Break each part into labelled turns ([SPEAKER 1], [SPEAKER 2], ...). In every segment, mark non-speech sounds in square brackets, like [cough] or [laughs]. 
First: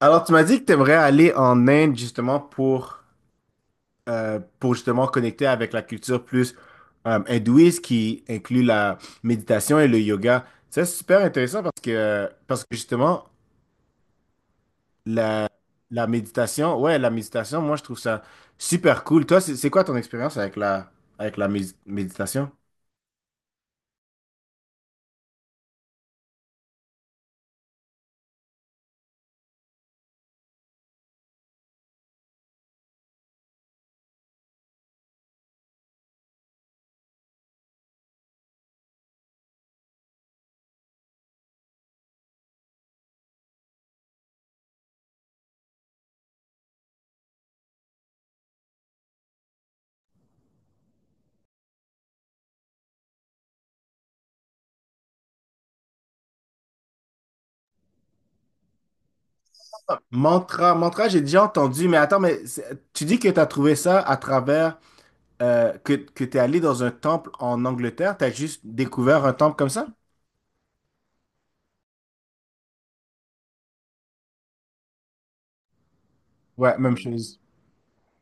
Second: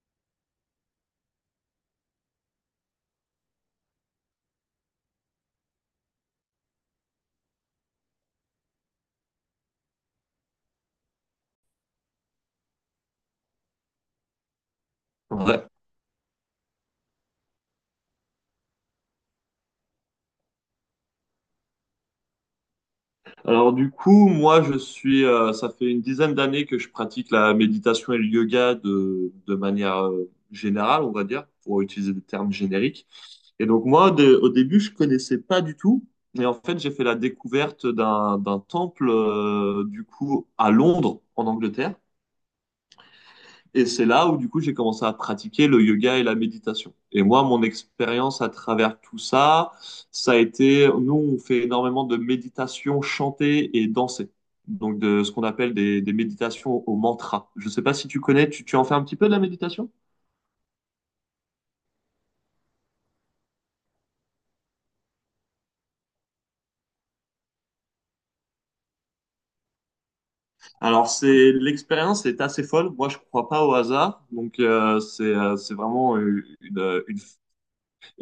[SPEAKER 1] Alors, tu m'as dit que tu aimerais aller en Inde justement pour justement connecter avec la culture plus hindouiste qui inclut la méditation et le yoga. C'est super intéressant parce que justement, la,
[SPEAKER 2] Ouais.
[SPEAKER 1] la méditation, ouais, la méditation, moi, je trouve ça super cool. Toi, c'est quoi ton expérience avec avec la méditation?
[SPEAKER 2] Alors du coup, moi, ça fait une dizaine d'années que je pratique la méditation et le yoga de manière, générale, on va dire, pour utiliser des termes génériques. Et donc moi, au début, je connaissais pas du tout. Et en fait, j'ai fait la découverte d'un temple, du coup, à Londres, en Angleterre. Et c'est là où, du coup, j'ai commencé à pratiquer le yoga et la méditation. Et moi, mon expérience à travers tout ça, ça a été, nous, on fait énormément de méditation chantée et dansée. Donc, de ce qu'on appelle des méditations au mantra. Je sais pas si tu connais, tu en fais un petit peu de la méditation?
[SPEAKER 1] Mantra, mantra, j'ai déjà entendu, mais attends, tu dis que tu as trouvé ça à travers que tu es allé dans un temple en Angleterre, tu as juste découvert un temple comme ça?
[SPEAKER 2] Alors, c'est, l'expérience est assez folle. Moi, je crois pas au hasard. Donc, c'est vraiment
[SPEAKER 1] Ouais, même
[SPEAKER 2] une
[SPEAKER 1] chose.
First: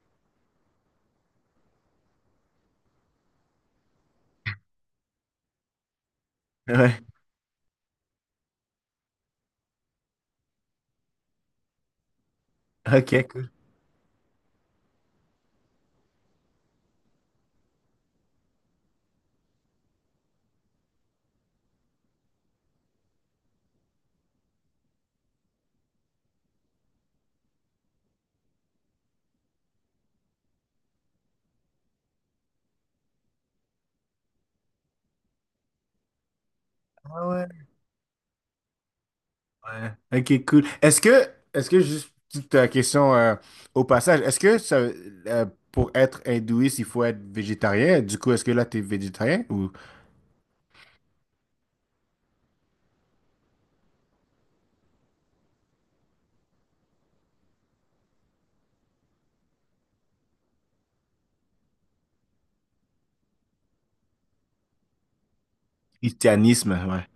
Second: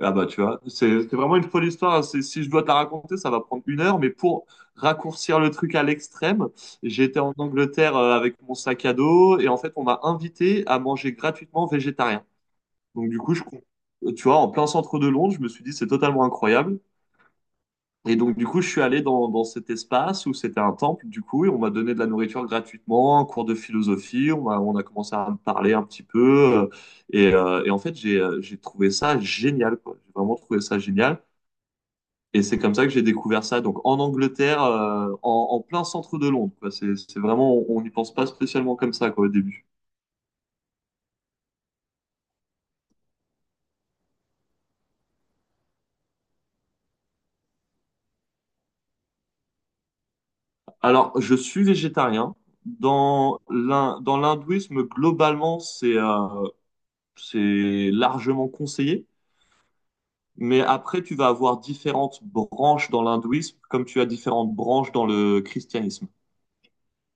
[SPEAKER 2] Ah bah, tu vois, c'est vraiment une folle histoire, hein. Si je dois te la raconter, ça va prendre une heure, mais pour raccourcir le truc à l'extrême,
[SPEAKER 1] Ouais,
[SPEAKER 2] j'étais en Angleterre avec mon sac à dos et en fait on m'a invité à manger gratuitement végétarien.
[SPEAKER 1] [laughs]
[SPEAKER 2] Donc du
[SPEAKER 1] ok,
[SPEAKER 2] coup, je,
[SPEAKER 1] cool.
[SPEAKER 2] tu vois, en plein centre de Londres, je me suis dit c'est totalement incroyable. Et donc du coup, je suis allé dans cet espace où c'était un temple du coup et on m'a donné de la nourriture gratuitement, un cours de philosophie, on a commencé à me parler un petit peu, euh, et en fait j'ai trouvé ça génial quoi. J'ai vraiment trouvé ça génial. Et c'est comme ça que j'ai découvert ça. Donc en Angleterre, en plein centre de Londres, quoi. C'est
[SPEAKER 1] Ah ouais.
[SPEAKER 2] vraiment, on n'y pense pas spécialement comme ça quoi, au début.
[SPEAKER 1] Ouais. Ok, cool. Est-ce que juste petite question au passage, pour être hindouiste, il faut être végétarien? Du coup, est-ce que là, tu es végétarien ou
[SPEAKER 2] Alors je suis végétarien. Dans l'hindouisme, globalement, c'est largement conseillé. Mais après, tu vas avoir différentes branches dans l'hindouisme, comme tu as différentes branches dans le christianisme,
[SPEAKER 1] christianisme? Ouais. [laughs]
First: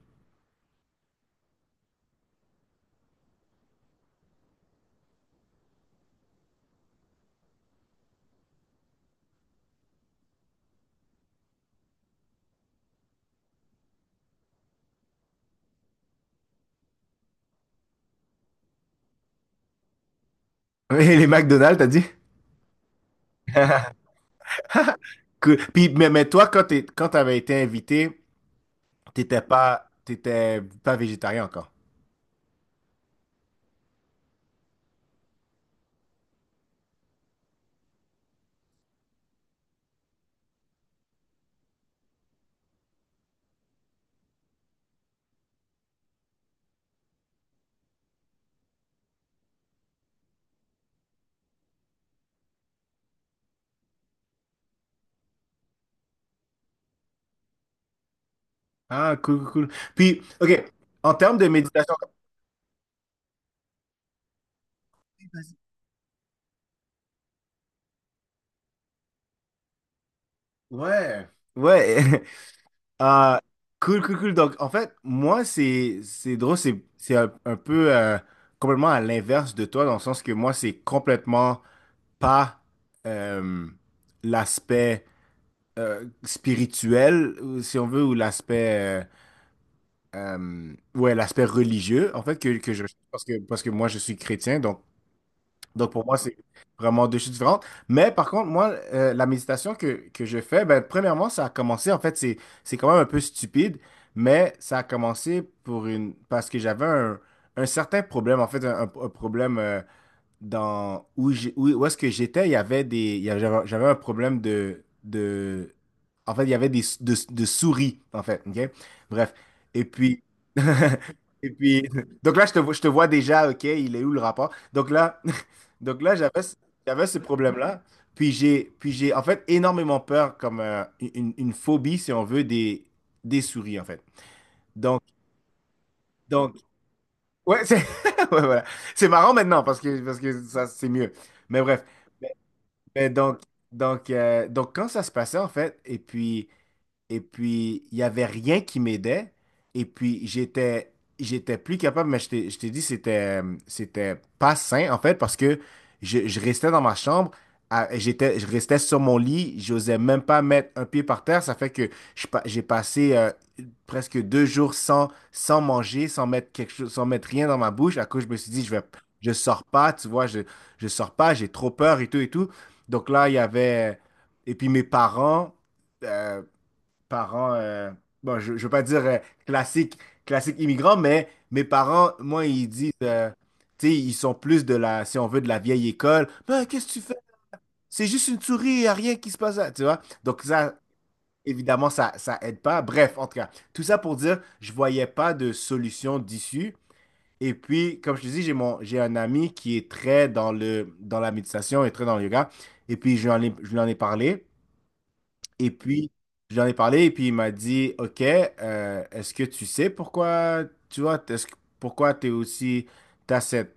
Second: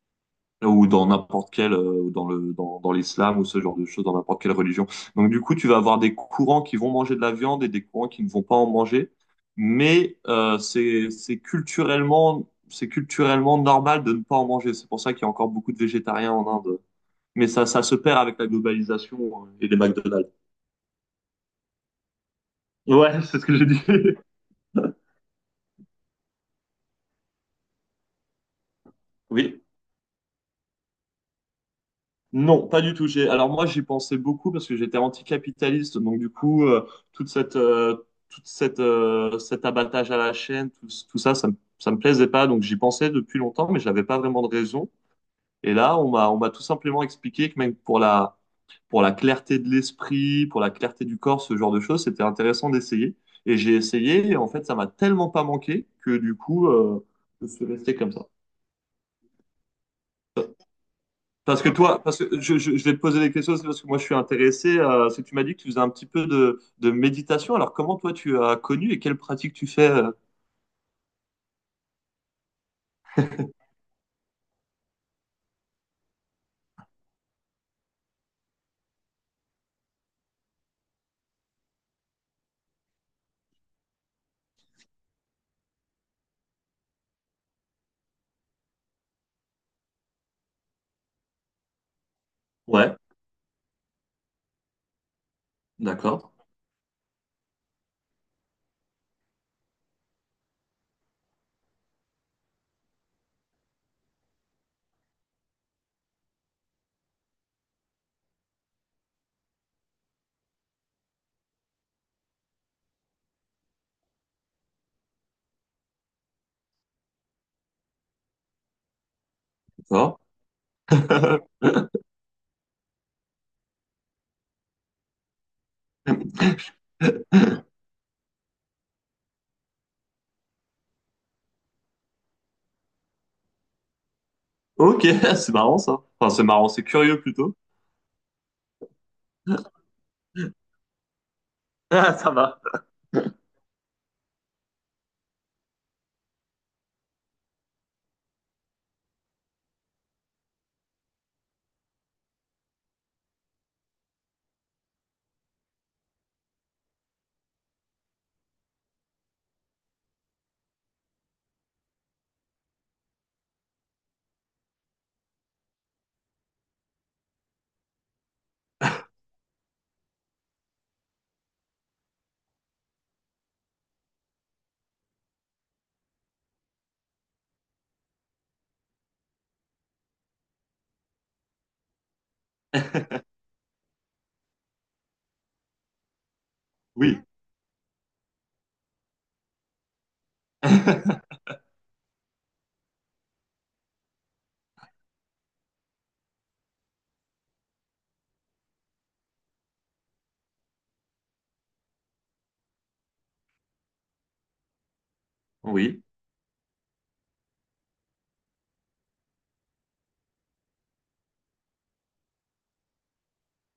[SPEAKER 2] ou dans n'importe quelle, ou dans l'islam, ou ce genre de choses, dans n'importe quelle religion. Donc, du coup, tu vas avoir des courants qui vont manger de la viande et des courants qui ne vont pas en manger. Mais c'est culturellement normal de ne pas en manger. C'est pour ça qu'il y a encore beaucoup de végétariens en Inde. Mais ça se perd avec la globalisation et les McDonald's.
[SPEAKER 1] Oui, les McDonald's, t'as dit?
[SPEAKER 2] Ouais, c'est ce que j'ai dit.
[SPEAKER 1] [laughs]
[SPEAKER 2] [laughs]
[SPEAKER 1] Cool. Puis, mais toi, quand t'avais été invité,
[SPEAKER 2] Oui.
[SPEAKER 1] t'étais pas végétarien encore.
[SPEAKER 2] Non, pas du tout. Alors moi, j'y pensais beaucoup parce que j'étais anticapitaliste. Donc du coup, cet abattage à la chaîne, tout, tout ça, ça me plaisait pas. Donc j'y pensais depuis longtemps, mais j'avais pas vraiment de raison. Et là, on m'a tout simplement expliqué que même pour la clarté de l'esprit, pour la clarté du corps, ce genre de choses, c'était intéressant d'essayer. Et j'ai essayé. Et en fait, ça m'a tellement pas manqué que du coup, je suis resté comme ça.
[SPEAKER 1] Ah, cool, cool, cool. Puis, OK, en termes de
[SPEAKER 2] Parce que
[SPEAKER 1] méditation,
[SPEAKER 2] toi, parce que je vais te poser des questions, c'est parce que moi je suis intéressé. C'est que tu m'as dit que tu faisais un petit peu de méditation. Alors comment toi tu as connu et quelle pratique tu fais.
[SPEAKER 1] ouais, ouais. [laughs] Ah, cool, cool, cool. Donc, en fait, moi, c'est drôle, c'est un peu complètement à l'inverse de toi, dans le sens que moi, c'est complètement pas euh, l'aspect spirituel, ou si on veut, ou l'aspect ouais, l'aspect religieux, en fait, que je
[SPEAKER 2] Ouais,
[SPEAKER 1] parce que moi, je suis chrétien, donc pour moi,
[SPEAKER 2] d'accord,
[SPEAKER 1] c'est vraiment deux choses différentes. Mais par contre, moi, la méditation que je fais, ben, premièrement, ça a commencé, en fait, c'est quand même un peu stupide, mais ça a commencé pour une, parce que j'avais un certain problème, en fait, un problème dans où est-ce que j'étais, il y avait des il y avait- j'avais un problème de en fait, il y avait de souris en fait, OK? Bref, et
[SPEAKER 2] d'accord.
[SPEAKER 1] puis [laughs] et puis
[SPEAKER 2] [laughs]
[SPEAKER 1] donc là je te vois déjà, OK, il est où le rapport? Donc là [laughs] donc là j'avais ce problème-là, puis j'ai en fait énormément peur comme une phobie si on veut des souris en fait. Donc
[SPEAKER 2] Ok, [laughs] c'est marrant ça. Enfin, c'est
[SPEAKER 1] donc
[SPEAKER 2] marrant, c'est curieux plutôt.
[SPEAKER 1] ouais, c'est [laughs] ouais, voilà. C'est marrant maintenant parce que ça c'est mieux. Mais bref.
[SPEAKER 2] Ah, ça va.
[SPEAKER 1] Mais donc, donc, quand ça se passait, en fait, et puis, il n'y avait rien qui m'aidait. Et puis, j'étais plus capable, mais je t'ai dit, c'était pas sain, en fait, parce que je restais dans ma chambre, je restais sur mon lit, j'osais même pas mettre un pied par terre. Ça fait que j'ai passé presque deux jours sans, sans manger, sans mettre quelque chose, sans mettre rien dans ma bouche. À cause, je me suis dit, je sors pas, tu vois, je sors pas, j'ai trop peur et tout et tout. Donc là, il y avait. Et puis, mes parents. euh, parents, euh, bon, je ne veux pas dire classique, classique immigrant, mais mes parents, moi, ils disent,
[SPEAKER 2] [laughs]
[SPEAKER 1] tu sais, ils sont plus de la, si on veut, de la vieille école. Ben, qu'est-ce que tu fais?
[SPEAKER 2] Oui,
[SPEAKER 1] C'est juste une souris, y a rien qui se passe, là, tu vois? Donc, ça, évidemment, ça aide pas. Bref, en tout cas, tout ça pour dire, je voyais pas de solution d'issue. Et puis, comme je te dis, j'ai un ami qui est très dans le, dans la méditation et très dans le yoga. Et puis, je lui en ai parlé. Et
[SPEAKER 2] oui,
[SPEAKER 1] puis, j'en ai parlé et puis il m'a dit, OK, est-ce que tu sais pourquoi, tu vois, pourquoi tu es aussi, t'as cette,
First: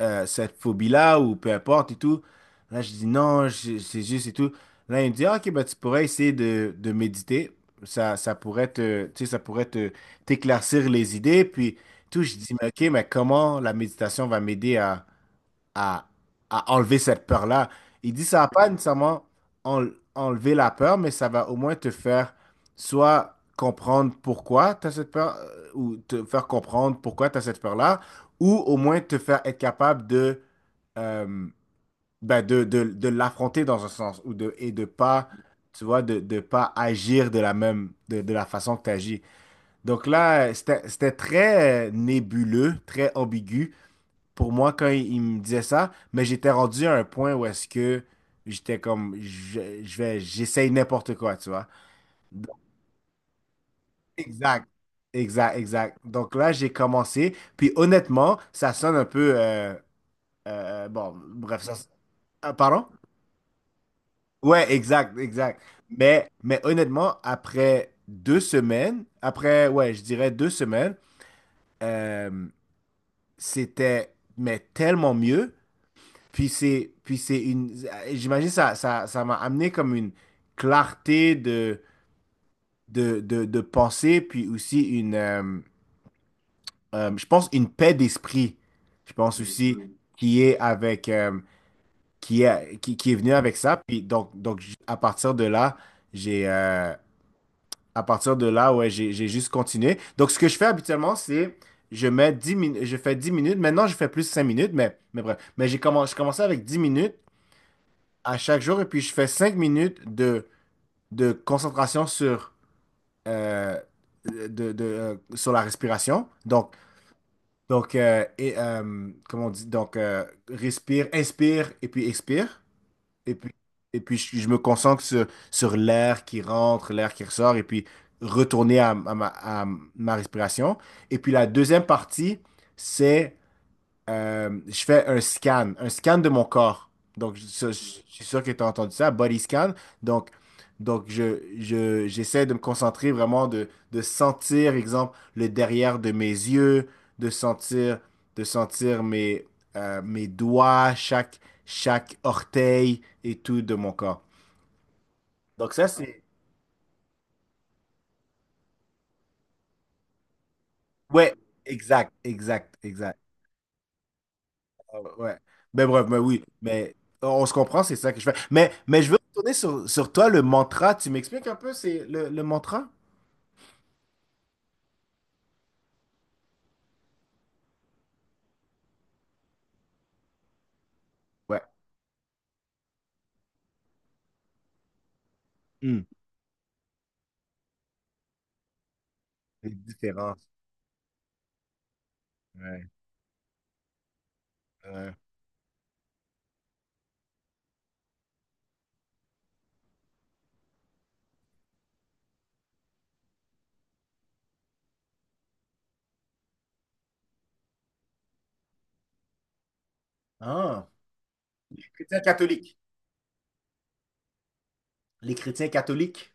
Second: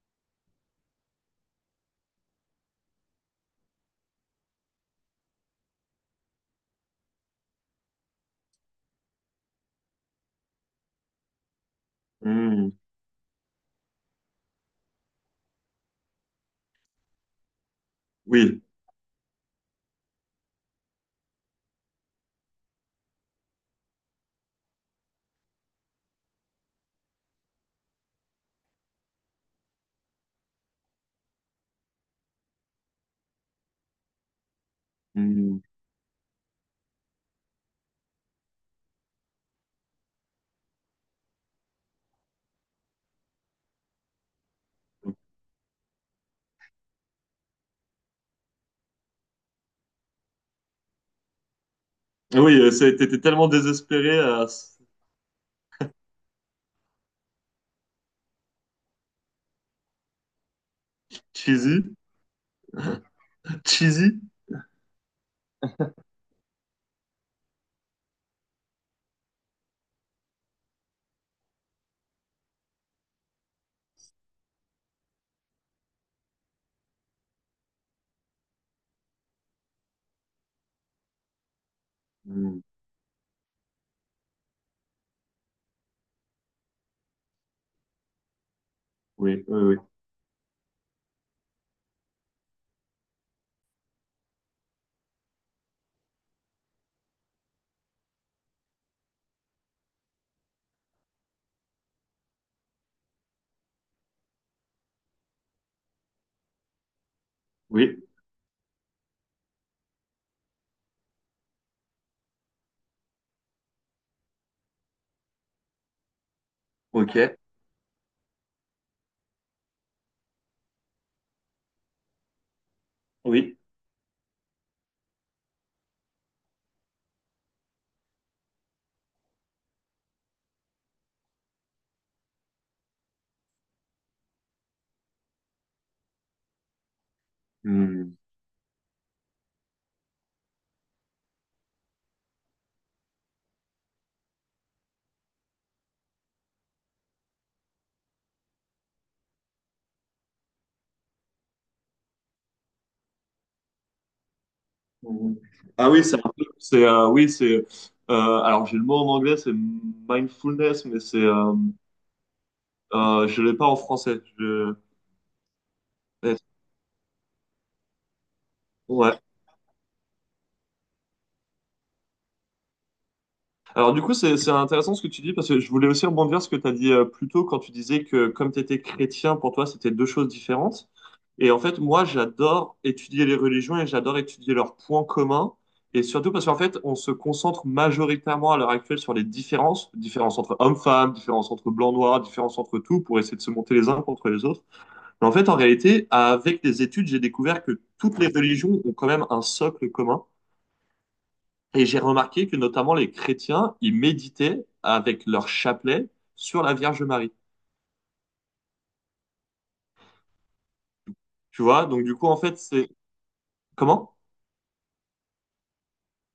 [SPEAKER 1] cette phobie-là ou peu importe et tout. Là, je dis non, c'est juste et tout. Là, il me dit, Ah, OK, ben, tu pourrais essayer de méditer. Ça pourrait te, tu sais, ça pourrait te, t'éclaircir les idées. Puis tout, je dis, mais
[SPEAKER 2] Hmm.
[SPEAKER 1] OK, mais comment la méditation va m'aider à, à enlever cette peur-là. Il dit ça va
[SPEAKER 2] Oui,
[SPEAKER 1] pas nécessairement en- enlever la peur, mais ça va au moins te faire soit comprendre pourquoi tu as cette peur, ou te faire comprendre pourquoi tu as cette peur-là, ou au moins te faire être capable de, euh, ben de l'affronter dans un sens, et de pas,
[SPEAKER 2] Hmm.
[SPEAKER 1] tu vois, de pas agir de la même, de la façon que tu agis. Donc là, c'était très nébuleux, très ambigu pour moi quand il me disait ça, mais j'étais rendu à un point où est-ce que j'étais comme je vais j'essaye n'importe quoi, tu vois.
[SPEAKER 2] Oui.
[SPEAKER 1] Donc,
[SPEAKER 2] T'étais tellement désespéré,
[SPEAKER 1] exact. Exact, exact. Donc là, j'ai commencé. Puis honnêtement, ça sonne un peu bon, bref, ça
[SPEAKER 2] cheesy,
[SPEAKER 1] ah, pardon?
[SPEAKER 2] cheesy.
[SPEAKER 1] Ouais, exact, exact. Mais honnêtement, après deux semaines, après, ouais, je dirais deux semaines, euh, c'était mais tellement mieux. Puis c'est une, j'imagine ça, ça m'a amené comme une clarté de,
[SPEAKER 2] Hmm.
[SPEAKER 1] de pensée, puis aussi une, je pense une paix d'esprit. Je
[SPEAKER 2] Oui,
[SPEAKER 1] pense
[SPEAKER 2] oui,
[SPEAKER 1] aussi
[SPEAKER 2] oui,
[SPEAKER 1] qui est avec, qui est venu avec ça. Puis donc, à partir de là, j'ai, euh, à partir de là, ouais, j'ai juste continué. Donc ce que je fais habituellement, c'est je mets 10 minutes, je fais 10 minutes. Maintenant, je fais plus 5 minutes, mais bref. Mais j'ai commencé, je commençais avec 10 minutes
[SPEAKER 2] oui.
[SPEAKER 1] à chaque jour et puis je fais cinq minutes de concentration sur, euh, sur la respiration. Donc,
[SPEAKER 2] Ok,
[SPEAKER 1] comment on dit? Donc, respire, inspire et puis expire. Et puis,
[SPEAKER 2] oui.
[SPEAKER 1] et puis je me concentre sur, sur l'air qui rentre, l'air qui ressort et puis retourner à, à ma respiration. Et puis la deuxième partie, c'est je fais un scan de mon corps. Donc, je
[SPEAKER 2] Hmm.
[SPEAKER 1] suis sûr que tu as entendu ça, body scan. Donc, donc j'essaie de me concentrer vraiment, de sentir, exemple, le derrière de mes yeux, de sentir, de sentir mes, mes doigts, chaque, chaque orteil et tout de mon corps.
[SPEAKER 2] Mhm.
[SPEAKER 1] Donc, ça,
[SPEAKER 2] Ah oui, c'est
[SPEAKER 1] c'est...
[SPEAKER 2] un peu, c'est, oui, c'est, alors j'ai le mot en anglais, c'est mindfulness, mais c'est,
[SPEAKER 1] Ouais, exact, exact, exact.
[SPEAKER 2] je l'ai pas en français. Je,
[SPEAKER 1] Ah ouais. Ouais. Mais bref, mais
[SPEAKER 2] ouais,
[SPEAKER 1] oui, mais on se comprend, c'est ça que je fais. Mais je veux
[SPEAKER 2] ouais.
[SPEAKER 1] retourner sur, sur toi, le mantra. Tu m'expliques un peu, c'est le mantra?
[SPEAKER 2] Alors du coup, c'est intéressant ce que tu dis parce que je voulais aussi rebondir sur ce que tu as dit plus tôt quand tu disais que comme tu étais chrétien, pour toi, c'était deux choses différentes. Et en
[SPEAKER 1] Ouais.
[SPEAKER 2] fait, moi, j'adore étudier les religions et j'adore étudier leurs points communs.
[SPEAKER 1] Hmm.
[SPEAKER 2] Et surtout parce qu'en fait, on se concentre majoritairement à l'heure actuelle sur les
[SPEAKER 1] Les
[SPEAKER 2] différences, différences
[SPEAKER 1] différences.
[SPEAKER 2] entre hommes-femmes, différences entre blancs-noirs, différences entre
[SPEAKER 1] Ouais.
[SPEAKER 2] tout, pour essayer de se monter les uns contre les autres.
[SPEAKER 1] Ouais.
[SPEAKER 2] Mais en fait, en réalité, avec les études, j'ai découvert que toutes les religions ont quand même un socle commun. Et j'ai remarqué que notamment les chrétiens, ils méditaient avec leur chapelet sur la Vierge Marie.
[SPEAKER 1] Ah.
[SPEAKER 2] Tu
[SPEAKER 1] Les
[SPEAKER 2] vois, donc du
[SPEAKER 1] chrétiens
[SPEAKER 2] coup, en fait,
[SPEAKER 1] catholiques.
[SPEAKER 2] c'est... Comment?
[SPEAKER 1] Les chrétiens catholiques.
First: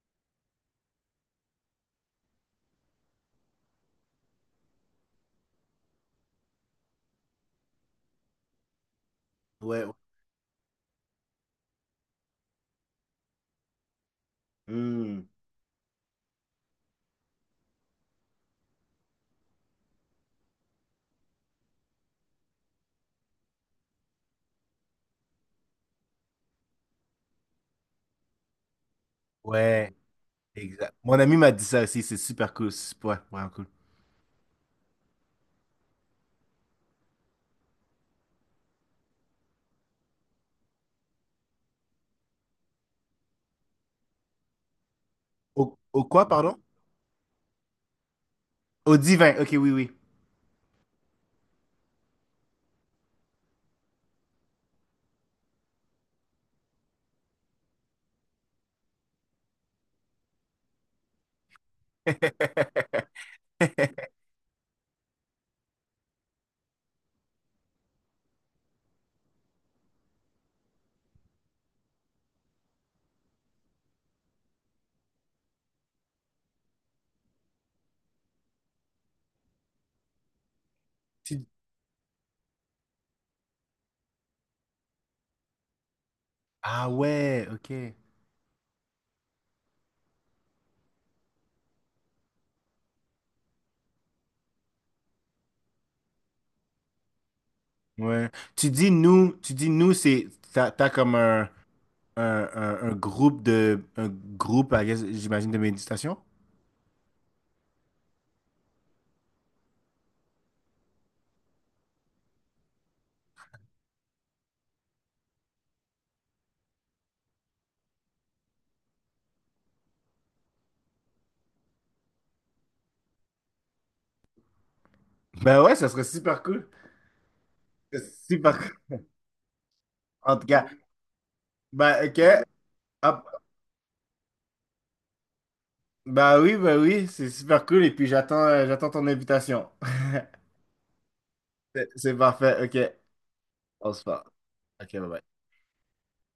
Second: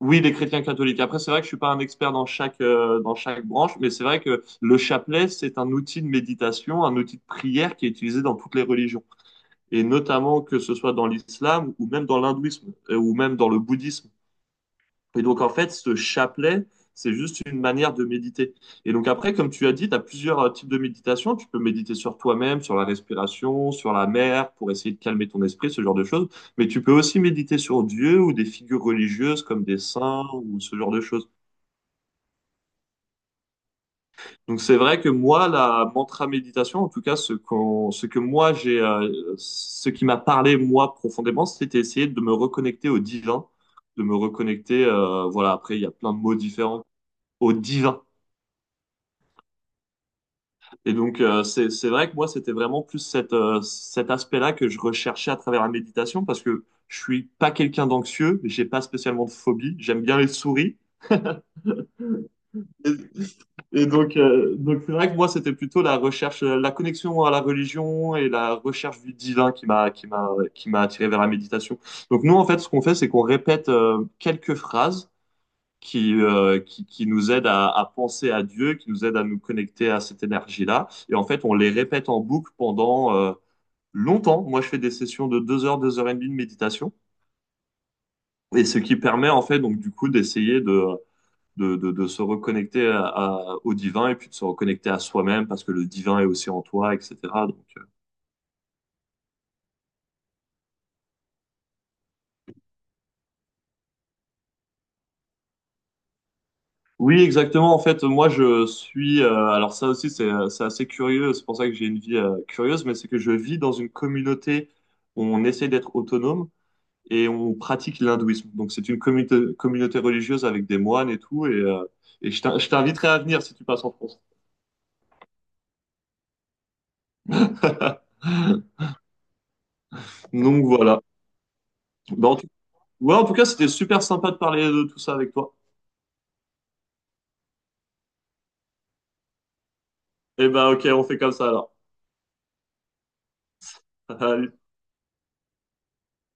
[SPEAKER 2] Oui, les chrétiens catholiques. Après, c'est vrai que je suis pas un expert dans chaque branche, mais c'est vrai que le chapelet, c'est un outil de méditation, un outil de prière qui est utilisé dans toutes les religions. Et
[SPEAKER 1] Ouais. Ouais,
[SPEAKER 2] notamment que ce soit dans l'islam ou même dans l'hindouisme, ou même dans le bouddhisme.
[SPEAKER 1] hmm.
[SPEAKER 2] Et donc, en fait, ce chapelet, c'est juste une manière de méditer. Et donc, après, comme tu as dit, tu as plusieurs types de méditation. Tu peux méditer sur toi-même, sur la respiration, sur la mer, pour essayer de calmer ton esprit, ce genre de choses. Mais tu peux aussi méditer sur Dieu ou des figures religieuses comme des
[SPEAKER 1] Ouais,
[SPEAKER 2] saints ou ce genre
[SPEAKER 1] exact.
[SPEAKER 2] de
[SPEAKER 1] Mon
[SPEAKER 2] choses.
[SPEAKER 1] ami m'a dit ça aussi, c'est super cool. c'est- Ouais, vraiment cool.
[SPEAKER 2] Donc, c'est vrai que moi, la mantra méditation, en tout cas, ce qu'on, ce que moi, j'ai, ce qui m'a parlé, moi, profondément, c'était essayer de me reconnecter au divin, de me reconnecter, voilà, après,
[SPEAKER 1] Au,
[SPEAKER 2] il y a
[SPEAKER 1] au
[SPEAKER 2] plein de
[SPEAKER 1] quoi,
[SPEAKER 2] mots
[SPEAKER 1] pardon?
[SPEAKER 2] différents, au divin.
[SPEAKER 1] Au divin. Ok, oui, oui.
[SPEAKER 2] Et donc, c'est vrai que moi, c'était vraiment plus cet aspect-là que je recherchais à travers la méditation parce que je suis pas quelqu'un d'anxieux, j'ai pas spécialement de phobie, j'aime bien les souris. Et,
[SPEAKER 1] [laughs]
[SPEAKER 2] et donc c'est vrai que moi, c'était plutôt la recherche, la connexion à la religion et la recherche du divin qui m'a attiré vers la méditation. Donc, nous, en fait, ce qu'on fait, c'est qu'on répète quelques phrases qui nous aide à penser à Dieu, qui nous aide à nous connecter à cette énergie-là. Et en fait,
[SPEAKER 1] Tu-
[SPEAKER 2] on les répète en boucle pendant longtemps. Moi, je fais des sessions de 2 heures 2 heures et demie de
[SPEAKER 1] Ah
[SPEAKER 2] méditation.
[SPEAKER 1] ouais, ok.
[SPEAKER 2] Et ce qui permet, en fait, donc, du coup, d'essayer de, de se reconnecter au divin et puis de se reconnecter à soi-même parce que le divin est aussi en toi, etc. Donc,
[SPEAKER 1] Ouais. Tu dis nous, c'est t'as, t'as comme un. Un, un groupe de un groupe, I guess, j'imagine, de méditation?
[SPEAKER 2] oui, exactement. En fait, moi, je suis. Alors, ça aussi, c'est assez curieux. C'est pour ça que j'ai une vie curieuse, mais c'est que je vis dans une communauté où on essaie d'être autonome. Et on pratique l'hindouisme. Donc c'est une communauté, communauté religieuse avec des moines et tout. Et je t'inviterai à venir si tu passes en France.
[SPEAKER 1] Ben ouais, ça serait super cool. C'est
[SPEAKER 2] [laughs]
[SPEAKER 1] super cool. En tout
[SPEAKER 2] Donc
[SPEAKER 1] cas.
[SPEAKER 2] voilà.
[SPEAKER 1] Ben ok.
[SPEAKER 2] Bah, ouais, en tout
[SPEAKER 1] Hop.
[SPEAKER 2] cas, c'était super sympa de parler de tout ça avec toi.
[SPEAKER 1] Ben oui, c'est super cool. Et puis j'attends j'attends ton invitation. [laughs]
[SPEAKER 2] Et ben ok, on fait comme ça alors.
[SPEAKER 1] C'est parfait. Ok. On se
[SPEAKER 2] [laughs]
[SPEAKER 1] parle.
[SPEAKER 2] Allez.
[SPEAKER 1] Ok, bye bye.